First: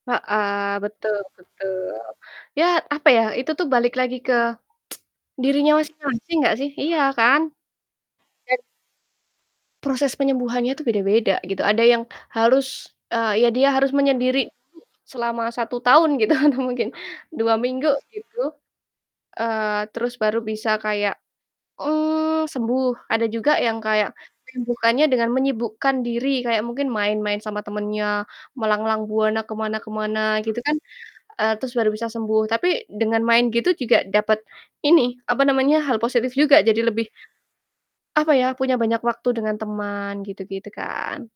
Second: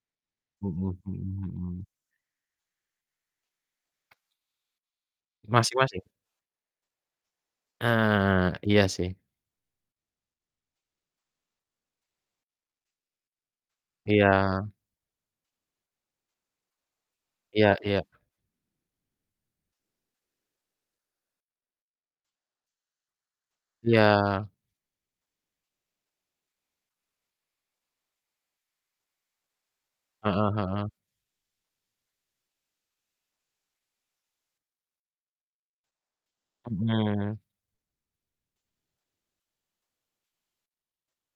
Heeh, Mhm betul mhm betul. mhm. Ya, apa ya, itu tuh balik lagi ke dirinya masing Masing-masing? masing nggak sih, iya kan? Ah, Dan iya sih. proses penyembuhannya tuh beda-beda, gitu. Ada yang harus, eee, ya dia harus menyendiri dulu Iya. selama 1 tahun gitu, atau mungkin, 2 Iya minggu iya. gitu, eee, terus baru bisa kayak, mmm, sembuh. Ada juga yang kayak Iya. menyembuhkannya dengan menyibukkan diri, kayak mungkin main-main sama temannya, melanglang buana ke mana ke mana, Heeh gitu kan, heeh. eee, terus baru bisa sembuh. Tapi, dengan main gitu juga dapet ini, apa namanya, hal positif juga, jadi lebih, Mhm. apa ya, punya banyak waktu dengan teman, gitu-gitu kan?